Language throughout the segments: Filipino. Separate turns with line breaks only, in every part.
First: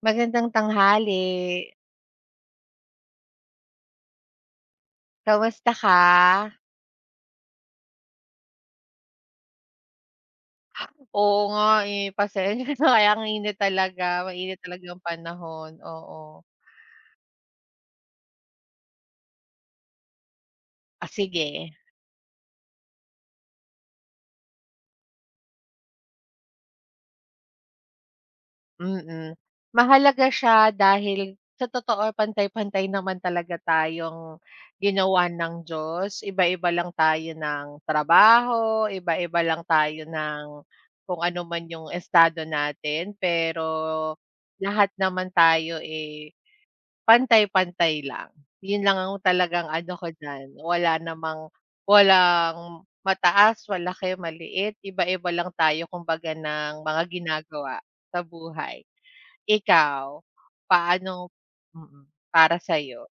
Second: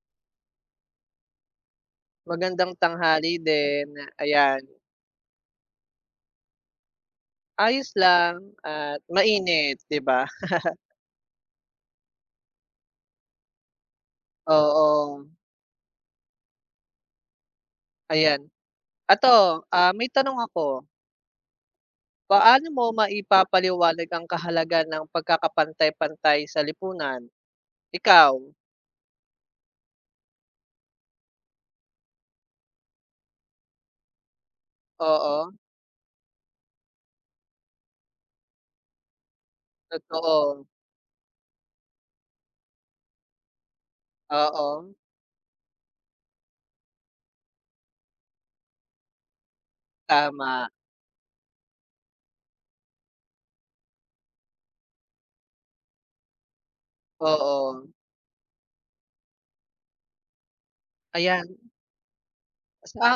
Magandang tanghali.
Magandang tanghali din, ayan.
Kamusta ka?
Ayos lang at mainit 'di ba?
Oo nga, eh, pasensya na kaya ang init talaga, mainit talaga yung
Oo.
panahon, oo.
Ayan. Eto, ah, may tanong ako.
Ah, sige.
Paano mo maipapaliwanag ang kahalagan ng pagkakapantay-pantay sa lipunan, ikaw?
Mm. Mahalaga siya dahil sa totoo, pantay-pantay naman talaga tayong ginawa
Oo.
ng Diyos, iba-iba lang tayo ng trabaho, iba-iba lang tayo ng
Totoo.
kung ano man yung estado natin, pero lahat
Oo.
naman tayo, eh, pantay-pantay lang. Yun lang ang talagang ano ko d'yan,
Tama.
wala namang walang mataas, malaki, maliit, iba-iba lang tayo kumbaga ng mga ginagawa
Oo.
sa buhay. Ikaw paano
Ayan
mm, para sayo?
Sa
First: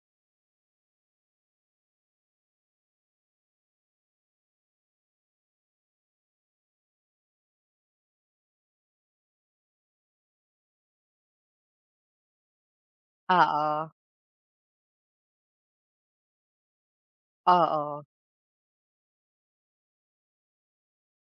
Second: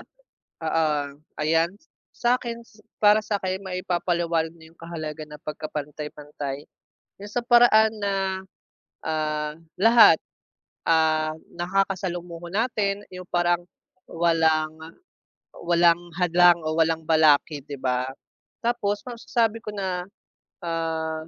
oo ayan. Sa akin, para sa'kin maipapaliwanag nyo yung kahalagan ng pagkapantay-pantayn yung sa paraan na, ah, lahat, ah, nakakasalumuho natin, yung parang
Oo.
walang walang hadlang o walang balakid 'di
Oo.
ba? Tapos masasabi ko na, ah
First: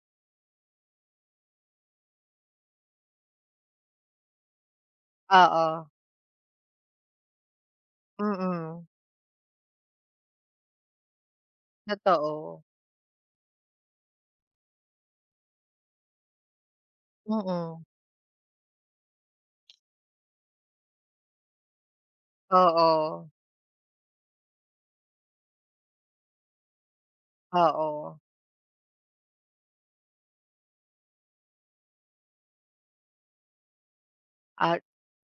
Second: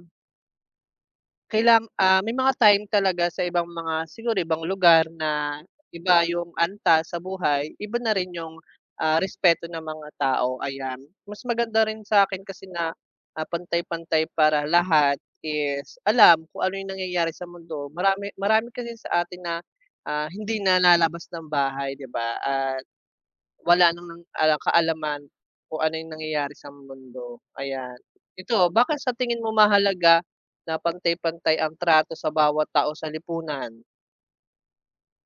Kailan ah, may mga time talaga sa ibang mga siguro ibang lugar na
Oo.
iba yung antas sa buhay, iba na rin yung,
Mm.
ah, respeto ng mga tao, ayan. Mas maganda rin sa'kin
Totoo.
kasi na, ah, pantay-pantay para lahat is alam kung ano yung nangyayari sa
Mm.
mundo. Marami marami kasing sa atin na, ah, hindi nalalabas ng bahay 'di ba? At
Oo.
wala ng kaalaman kung ano yung nangyayari sa mundo ayan.
Oo.
Ito, bakit sa tingin mo mahalaga na pantay-pantay ang trato sa bawat tao sa lipunan?
Ah,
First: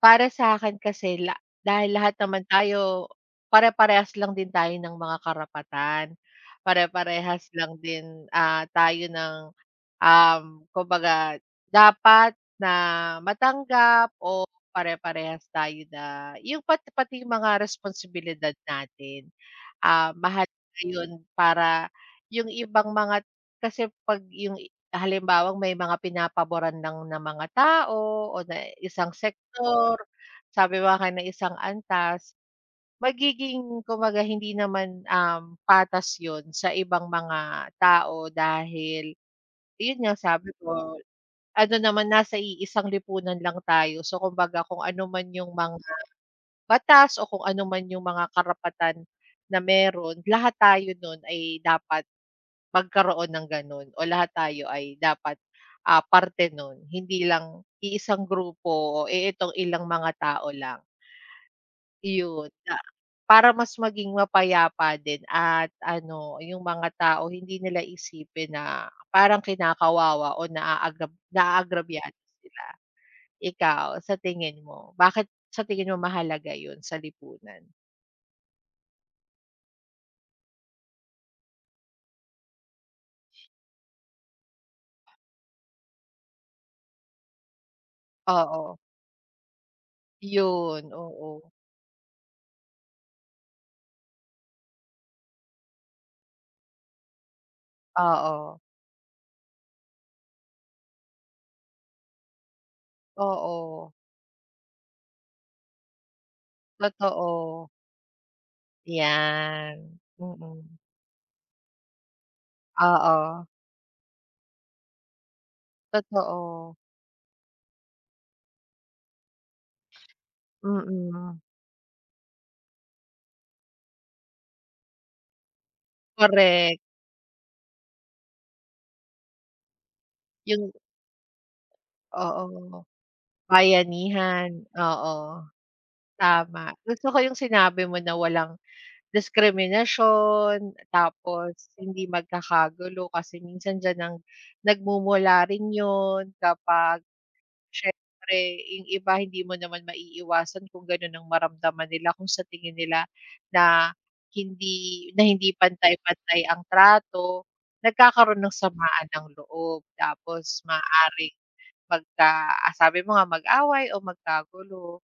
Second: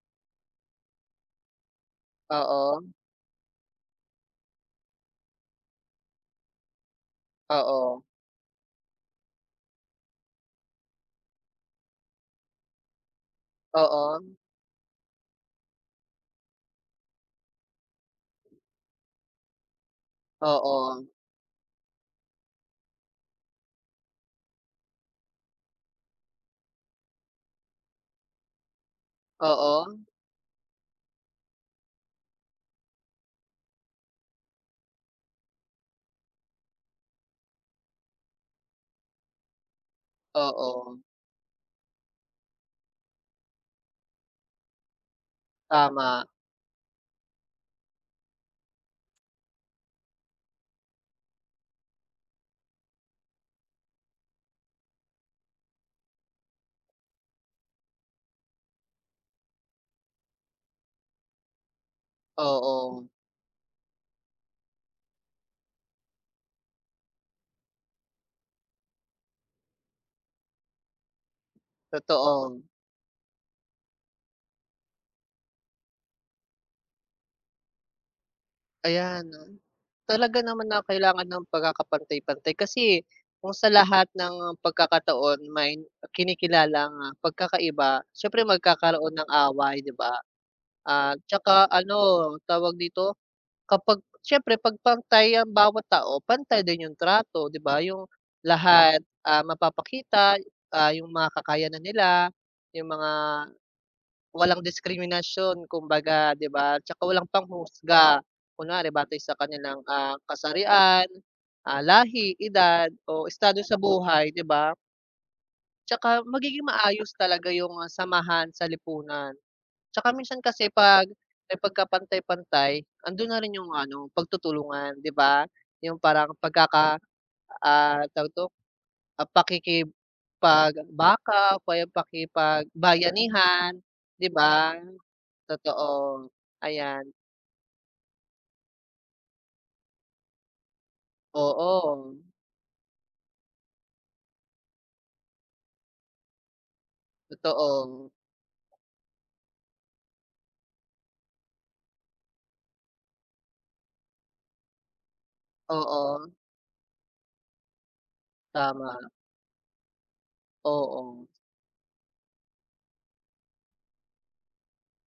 para sa'kin kasi la dahil lahat naman
Oo.
tayo pare-parehas lang din tayo ng mga karapatan. Pare-parehas lang
Oo.
din, ah, tayo ng, um, kumbaga dapat na matanggap
Oo.
o pare-parehas tayo na yung pati pati mga responsibilidad natin. Ah, mahalaga
Oo.
yon para yung ibang mga kasi 'pag yung halimbawang may mga pinapaboran lang ng mga tao o na isang
Oo.
sektor, sabi mo nga ng isang antas. Magiging kumbaga hindi naman, um, patas yun sa ibang mga tao, dahil yun nga sabi
Oo.
ko ano naman nasa iisang lipunan lang tayo. So kumbaga kung ano man yung mga,
Tama.
batas o kung ano man yung mga karapatan na meron. Lahat tayo nun ay dapat magkaroon ng ganon, o lahat tayo ay dapat, ah, parte nun, hindi lang iisang grupo o itong ilang mga tao lang. 'Yon na
Oo.
para mas maging mapayapa din at ano yung mga tao hindi nila isipin na parang kinakawawa o naag naagrabyado sila.
Totoo.
Ikaw sa tingin mo, bakit sa tingin mo mahalaga yun sa lipunan?
Ayan, 'no. Talaga naman na kailangan ng pagkakapantay-pantay. Kasi kung sa lahat ng pagkakataon may kinikilalang, ah, pagkakaiba, siyempre
Oo.
magkakaroon ng away, 'di ba?
'Yon,
At
oo.
saka, ano, tawag dito, kapag siyempre 'pag pantay ang bawat tao pantay din 'yong trato, 'di ba. 'Yong
Oo.
lahat, ah, mapapakita, ah, 'yong mga kakayanan nila, 'yong mga
Oo.
walang diskriminasyon kumbaga, 'di ba, 'tsaka walang
Totoo.
panghuhusga, kunwari batay sa kanilang,
Iyan,
ah,
mhm.
kasarian, ah, lahi, edad o
Oo.
estado sa buhay, 'di ba? 'Tsaka magiging
Totoo.
maayos talaga 'yong, ah, samahan sa lipunan. 'Tsaka minsan kasi 'pag,
Mhm.
eh, pagkapantay-pantay ando'n na rin 'yong, ano, pagtutulungan, 'di ba, 'yong parang
Korek.
pagkaka ah, tawag dito, ah,
'Yong
pakikipagbaka o kaya
Oo.
pakipagbayanihan, 'di
Bayanihan,
ba?
oo.
Totoo,
Tama.
ayan.
Gusto ko 'yong sinabi mo na walang diskriminasyon, tapos hindi
Oo.
magkakagulo, kasi minsan d'yan ang nagmumula rin 'yon kapag,
Totoo.
siyempre, 'yong iba hindi mo naman maiiwasan kung gano'n ang maramdaman nila kung sa tingin nila na hindi na hindi
Oo.
pantay-pantay ang trato. Nagkakaroon ng samaan
Tama.
ng loob. Tapos
Oo.
maaaring magka sabi mo nga mag-away o magkagulo.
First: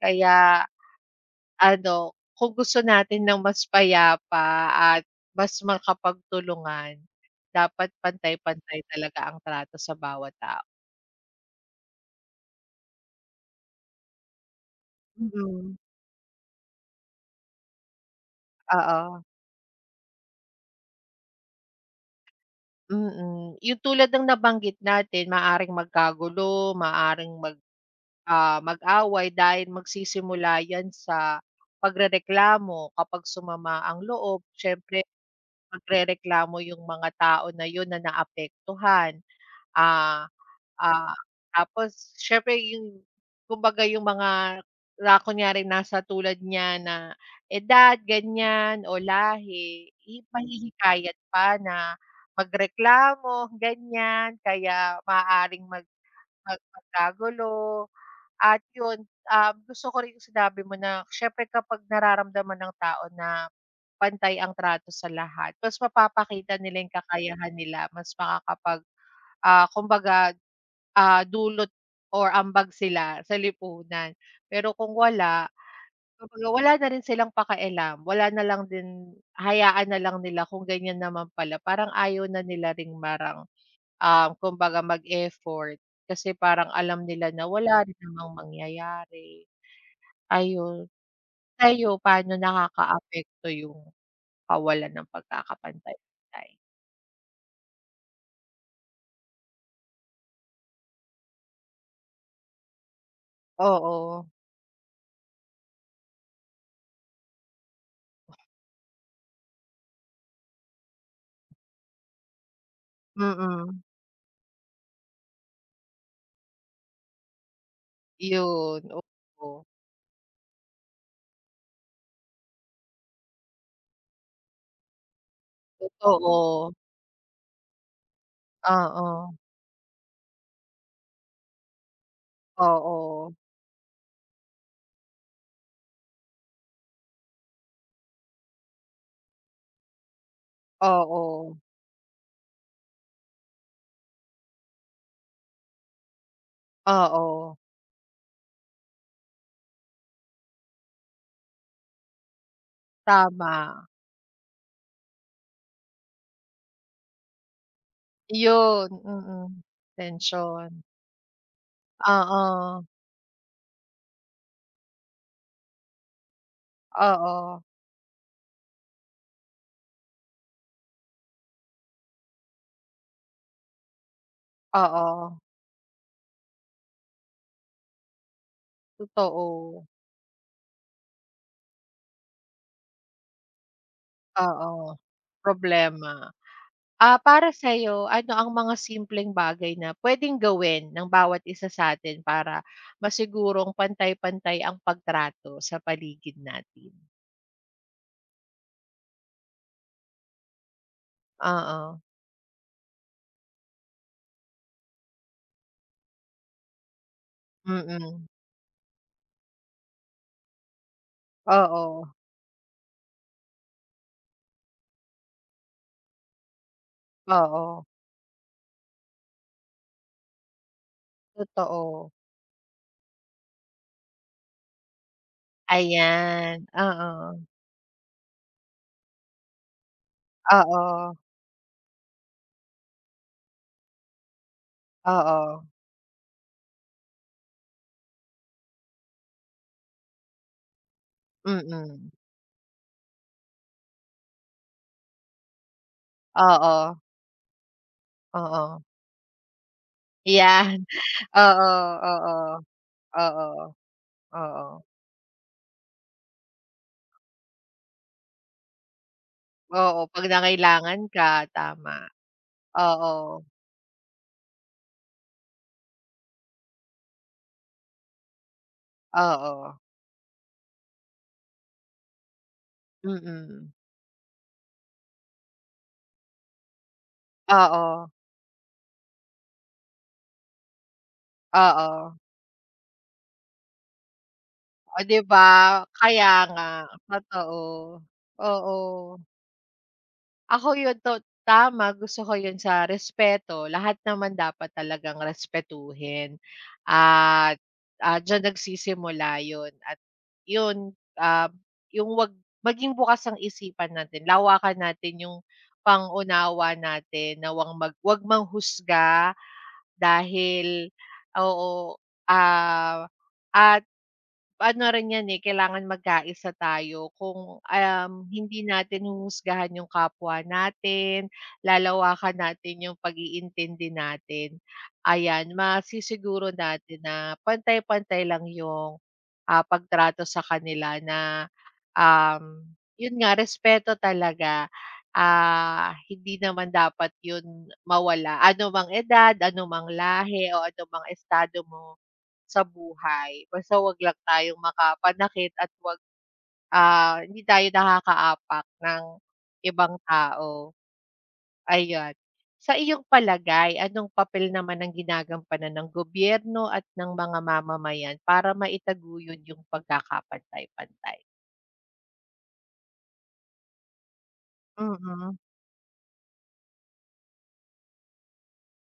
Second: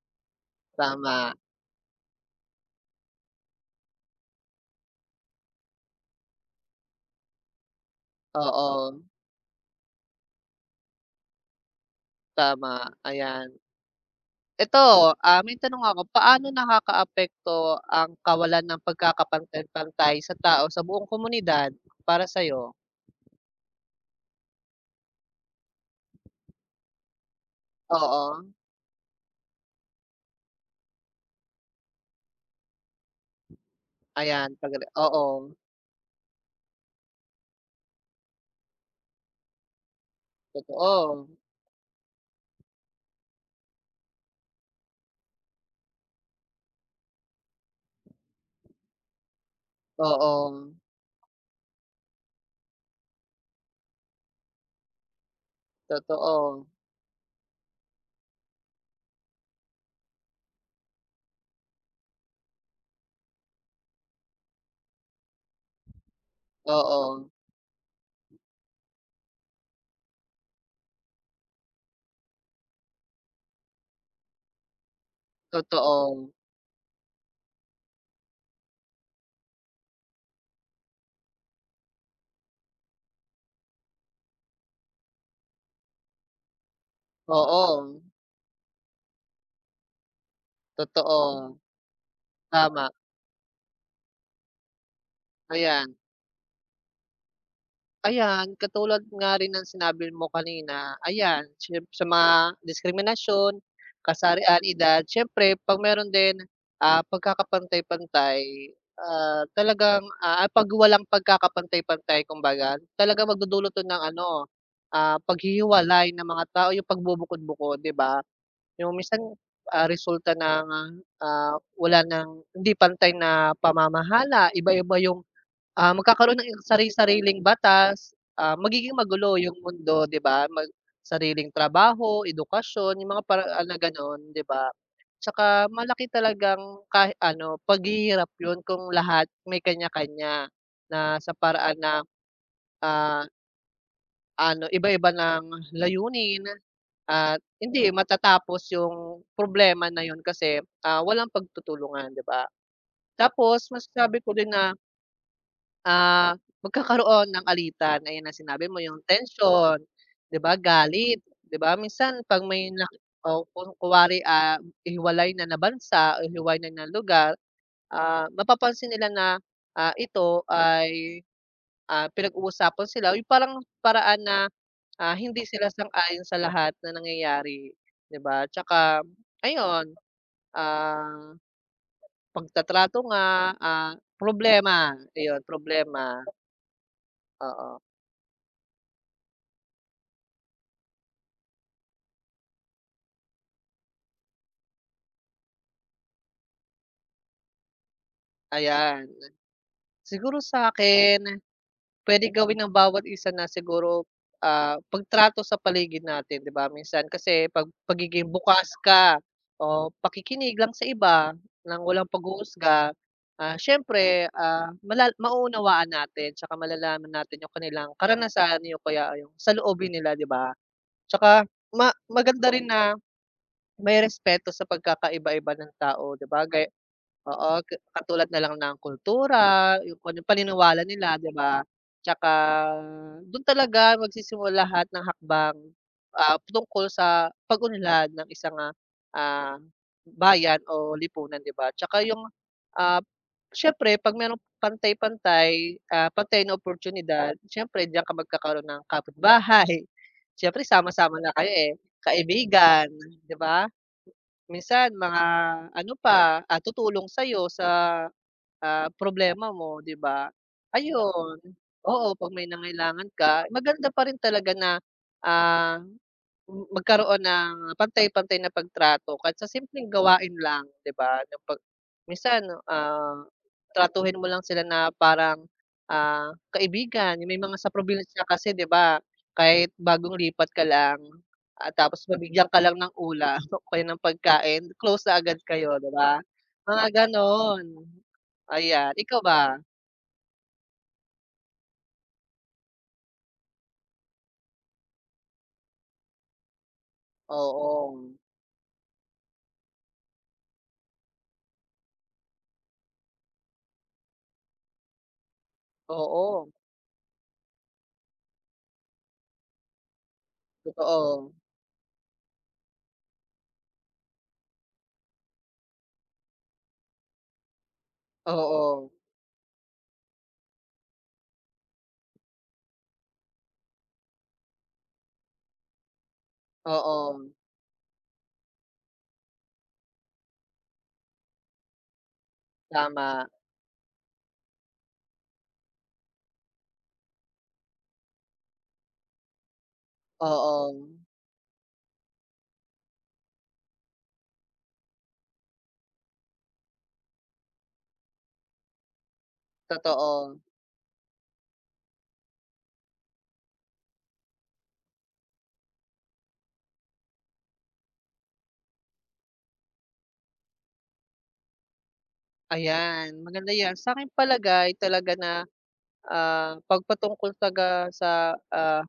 Kaya,
Tama.
ano, kung gusto natin ng mas payapa at mas makapagtulungan, dapat pantay-pantay
Oo.
talaga ang trato sa bawat tao.
Tama, ayan. Eto, ah, may
Mm.
tanong ako. Paano nakakaapekto ang kawalan ng
Oo.
pagkakapantay-pantay sa tao sa buong komunidad para sa'yo?
Mm. 'Yung tulad ng nabanggit natin, maaaring magkagulo, maaaring mag,
Oo.
ah, mag-away dahil magsisimula 'yan sa pagrereklamo kapag sumama ang loob.
Ayan, sandali,
Siyempre
oo.
magrereklamo 'yung mga tao na 'yun na naapektuhan. Ah, ah,
Totoo.
tapos siyempre, 'yung kumbaga 'yung mga na-kunyari rin nasa tulad niya na edad, ganyan, o lahi,
Oo.
ipa-hihikayat pa na magreklamo, ganyan. Kaya maaaring mag mag
Totoo.
magkagulo. At 'yun, ah, gusto ko rin 'yung sinabi mo na siyempre kapag nararamdaman ng tao na pantay ang trato sa lahat, mas mapapakita nila 'yung
Oo.
kakayahan nila, mas makakapag, ah, kumbaga, ah, dulot or ambag sila sa lipunan. Pero kung wala,
Totoo.
wala na rin silang pakialam. Wala na lang din, hayaan na lang nila kung ganyan naman pala. Parang ayaw na nila rin, parang, ah, kumbaga mag-effort kasi parang alam nila na wala rin
Oo.
namang mangyayari. Ayun.
Totoo.
Kayo, paano
Tama.
nakakaapekto 'yung kawalan ng
Ayan.
pagkakapantay-pantay?
Ayan, katulad nga rin ng sinabi mo kanina, ayan siyemp sa mga diskriminasyon,
Oo.
kasarian, edad, siyempre 'pag meron din, ah, pagkakapantay-pantay, ah, talagang, ah, 'pag walang pagkakapantay-pantay kumbaga, talagang magdudulot
Mm.
'to ng ano, ah, paghihiwalay ng mga tao, yung pagbubukod-bukod 'di ba?
Iyun,
Yung minsan,
oo.
ah, resulta ng, ah, wala ng hindi pantay na pamamahala, iba-iba yung ah, magkakaroon ng
Totoo.
sari-sariling batas, ah, magiging magulo
Oo.
yung mundo 'di ba? Mag sariling trabaho, edukasyon yung mga
Oo.
paraan na gano'n, 'di ba? Tsaka malaki talagang kahit ano paghihirap yun kung lahat may kanya-kanya na sa
Oo.
paraan na, ah ano iba-iba ng layunin at
Oo.
hindi matatapos yung problema na yun kasi, ah, walang pagtutulungan 'di ba? Tapos
Tama.
masabi ko din na ah, magkakaroon ng alitan, gaya ng sinabi mo
Iyun,
yung
mm,
tensyon, 'di ba
tension.
galit, 'di ba minsan 'pag may
Oo.
na o kun kunwari, ah, hihiwalay na na bansa o hihiwalay na ng lugar,
Oo.
ah, mapapansin nila na, ah, ito ay, ah, pinag-uusapan sila, yung parang paraan na, ah,
Oo.
hindi sila sang-ayon sa lahat ng nangyayari, 'di ba? Tsaka
Totoo.
ayon, ah, pagtatrato nga, ah, problema
Oo,
iyun, problema.
problema. Ah, para
Oo.
sa'yo ano ang mga simpleng bagay na pwedeng gawin ng bawat isa sa'tin para masigurong pantay-pantay ang pagtrato sa paligid natin?
Ayan. Siguro sa akin
Oo.
puwede gawin ng bawat isa na siguro, ah, pagtrato sa paligid natin 'di ba, minsan kasi pag pagiging
Mm.
bukas ka o pakikinig lang sa iba ng
Oo.
walang paghuhusga. Ah, siyempre, ah, mala mauunawaan natin 'tsaka malalaman natin yung
Oo.
kanilang karanasan, o kaya ay sa loobin nila 'di ba? Tsaka ma
Totoo.
maganda rin na, may respeto sa pagkakaiba-iba ng tao 'di ba gay
Ayan, oo.
oo ga katulad nalang ng kultura, yung kung anong paniniwala nila
Oo.
'di ba, tsaka dun talaga magsisimula lahat ng hakbang,
Oo.
ah, tungkol sa pag-unlad ng isang, ah, ah, bayan o lipunan 'di ba? Tsaka
Mm.
yung, ah, siyempre 'pag mayroong pantay-pantay, ah, pantay na
Oo.
oportyunidad, siyempre d'yan ka magkakaroon ng
Oo.
kapitbahay, siyempre
'Yan.
sama-sama na kayo
Oo,
eh.
oo.
Kaibigan 'di
Oo.
ba?
Oo.
Minsan mga ano pa, ah, tutulong sa'yo sa, ah, problema mo 'di
Oo,
ba?
'pag nangailangan
Ayun,
ka, tama.
oo, 'pag may nangailangan
Oo.
ka, maganda pa rin talaga na, ah, m magkaroon ng pantay-pantay na pagtrato kahit sa
Oo.
simpleng gawain lang 'di ba? Na 'pag minsan, ah,
Mm.
tratuhin mo lang sila na parang, ah, kaibigan yung may mga sa
Oo.
probinsya kasi 'di ba, kahit bagong lipat ka lang, ah, tapos
Oo.
mabigyan ka lang ng ulam o kaya ng pagkain,
Oh
close na
'di ba?
agad kayo 'di ba?
Kaya nga
Mga
totoo,
gano'n,
oo.
ayan, ikaw ba?
Ako 'yon, to tama gusto ko 'yon, sa respeto lahat naman dapat talagang respetuhin at,
Oo.
ah, diyan nagsisimula 'yon at 'yon, ah, 'yong 'wag maging bukas ang isipan natin lawakan natin 'yong
Oo.
pang-unawa natin na, wang 'wag mang manghusga dahil
Totoo.
oo ah, at ano rin 'yan eh kailangan magkaisa tayo kung um, hindi
Oo.
natin huhusgahan 'yong kapwa natin, lalawakan natin 'yong pag-iintindi natin. Ayan masisiguro natin
Oo.
na pantay-pantay lang 'yong, ah, pagtrato sa kanila na, um, 'yon
Tama.
nga respeto talaga, ah, hindi naman dapat 'yon mawala anumang edad, anumang lahi, o anumang
Oo.
estado mo sa buhay, basta 'wag lang tayong makapanakit at 'wag, ah, hindi tayo nakakaapak ng ibang
Totoo.
tao. Ayan, sa iyong palagay anong papel naman ang ginagampanan ng gobyerno at ng mga mamamayan para maitaguyod 'yong pagkakapantay-pantay?
Ayan, maganda yan sa'king palagay talaga
Mhm.
na, ah, 'pag patungkol talaga sa ah,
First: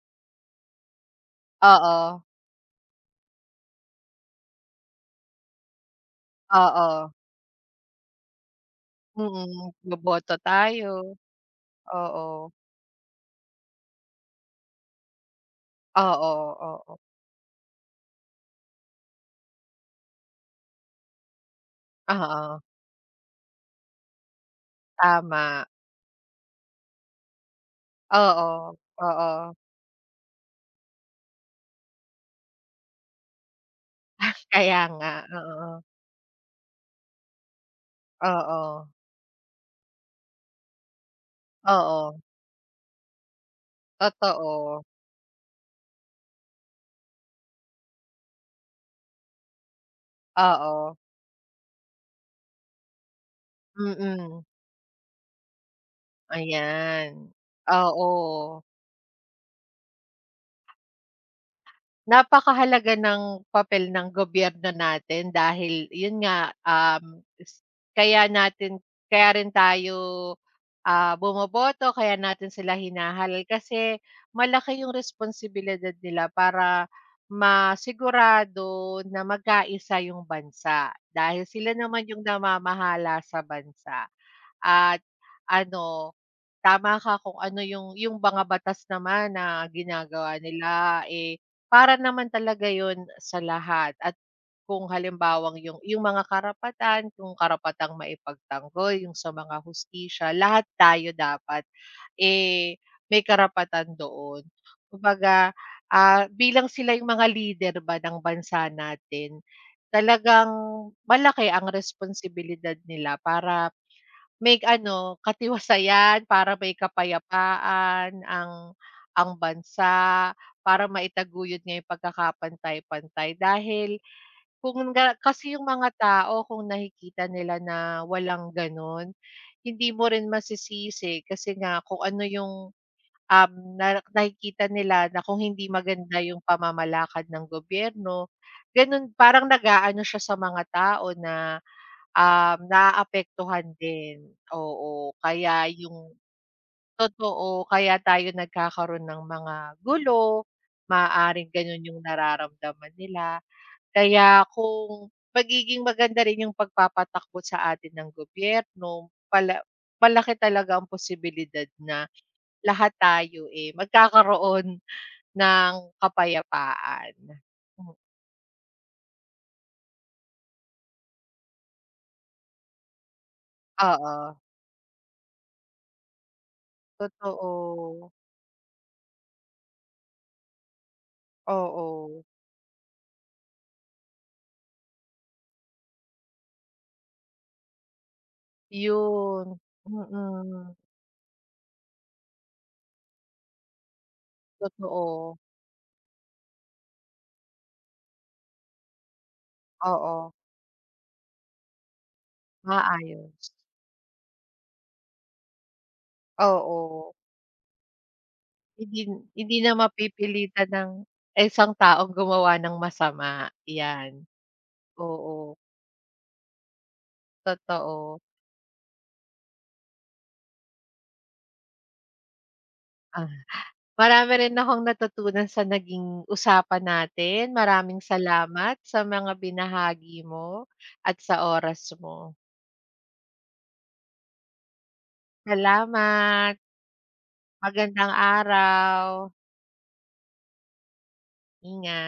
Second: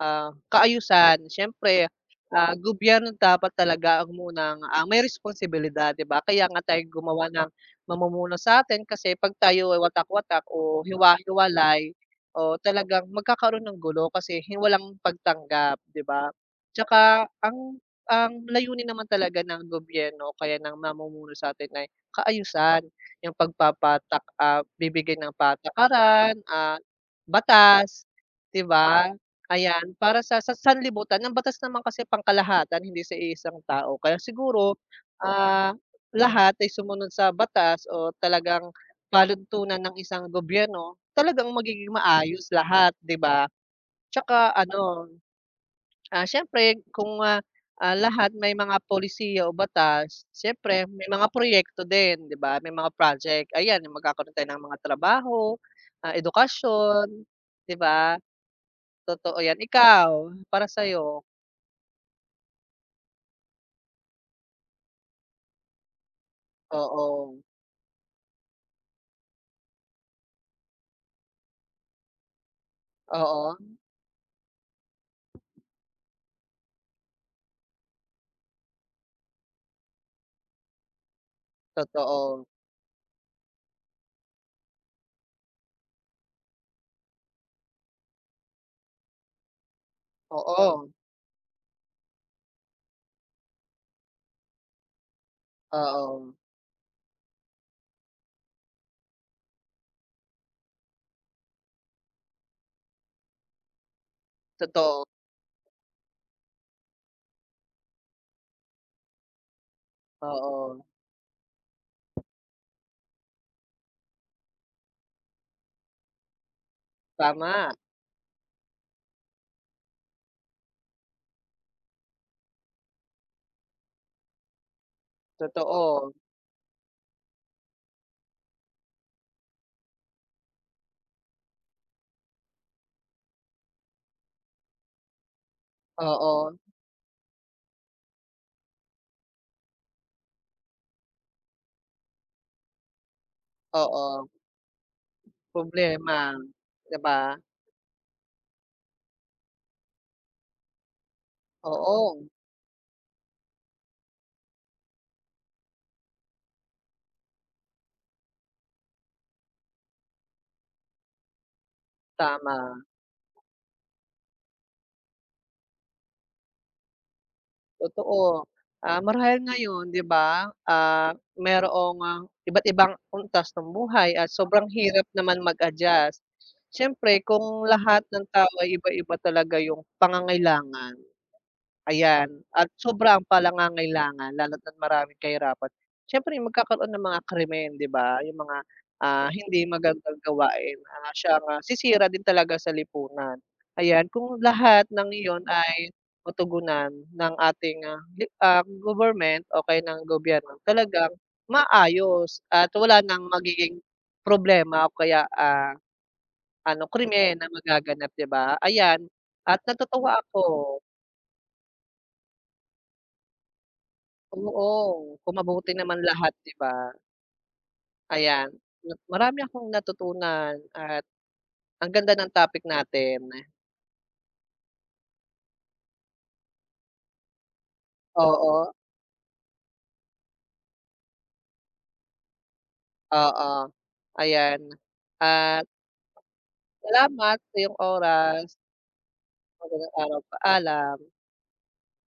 ah, kaayusan siyempre
Oo.
ah, gobyerno dapat talaga ang munang, ah, may responsibilidad di ba? Kaya nga tayo
Oo.
gumawa ng mamumuno satin kasi 'pag
Hmm,
tayo ay
boboto
watak-watak o
tayo.
hiwa-hiwalay,
Oo.
o talagang magkakaroon ng gulo kasi walang pagtanggap di ba?
Oo, oo.
'Tsaka ang ang layunin naman talaga ng gobyerno o kaya ng mamumuno sa atin ay
Oo.
kaayusan, yung pagpapatak ah, bibigay ng
Tama.
patakaran at batas
Oo,
di ba?
oo.
Ayan para sa sa sanlibutan ang batas naman kasi pangkalahatan hindi sa iisang tao, kaya siguro,
Kaya nga,
ah,
oo.
lahat ay sumunod sa batas o talagang
Oo.
panuntunan ng isang gobyerno, talagang magiging
Oo.
maayos lahat di ba? 'Tsaka
Totoo.
ano, ah, siyempre kung ah, ah, lahat may mga polisiya o batas, siyempre
Oo.
may mga proyekto din, di ba may mga project, ayan yung magkakaroon
Mm.
tayo ng mga trabaho, ah, edukasyon
Ayan,
di ba?
oo.
Totoo yan, ikaw, para sa'yo?
Napakahalaga ng papel ng gobyerno natin dahil yun nga, um,
Oo.
kaya natin kaya rin tayo ah, bumoboto, kaya natin sila hinahalal
Oo.
kasi malaki yung responsibilidad nila para masigurado na magkaisa yung bansa, dahil sila naman yung
Totoo.
namamahala sa bansa. At ano, tama ka kung ano yung yung mga batas naman na ginagawa
Oo.
nila eh, para naman talaga yun sa lahat at kung halimbawang yung yung mga
Oo.
karapatan kung karapatang maipagtanggol yung sa mga hustisya lahat tayo dapat, eh, may karapatan doon,
Totoo.
kumbaga ah, bilang sila yung mga leader ba ng bansa natin, talagang
Oo.
malaki ang responsibilidad nila para may ano katiwasayan, para may
Tama.
kapayapaan ang ang bansa, para maitaguyod ngayong pagkakapantay-pantay dahil kung nga kasi yung mga
Totoo.
tao kung nakikita nila na walang ganun, hindi mo rin masisisi kasi nga kung ano yung, um, na nakikita nila na kung hindi maganda yung
Oo.
pamamalakad ng gobyerno, ganun parang nag-aano siya sa mga tao na, um, naaapektuhan
Oo.
din, oo, kaya yung
Problema, di ba?
totoo kaya tayo nagkakaroon ng mga gulo, maaaring gano'n yung
Oo.
nararamdaman nila, kaya kung pagiging maganda rin yung pagpapatakbo sa atin ng gobyerno, pala malaki talaga ang posibilidad na
Tama.
lahat tayo eh, magkakaroon ng kapayapaan, hmm.
Totoo, ah, marahil ngayon di ba, ah, mayroong iba't ibang antas ng buhay at
Oo.
sobrang hirap naman mag-adjust. Siyempre kung lahat
Totoo.
ng tao ay iba-iba talaga yung pangangailangan,
Oo.
ayan at sobrang pangangailangan lalo na't maraming kahirapan, siyempre magkakaroon ng mga krimen di ba yung mga, ah,
Yun,
hindi magandang
mm.
gawain na siyang ah, sisira din talaga sa lipunan, ayan kung lahat ng
Totoo.
iyon ay matugunan ng ating, ah, di ah, government o kaya ng
Oo.
gobyerno talagang maayos at wala ng
Maayos.
magiging problema o kaya, ah, ano
Oo.
krimen na magaganap di ba
Hindi
ayan
hindi
at
na
natutuwa
mapipilitan
ako.
ng ang isang taong gumawa ng masama, yan.
Oo, kung
Oo.
mabuti naman lahat di ba?
Totoo.
Ayan, so marami akong natutunan at ang ganda ng topic
Ah,
natin.
marami rin akong natutunan sa naging usapan natin, maraming
Oo.
salamat sa mga binahagi mo at sa oras mo.
Oo, ayan, at
Salamat.
salamat sa iyong
Magandang
oras.
araw.
Magandang araw, paalam.
Ingat.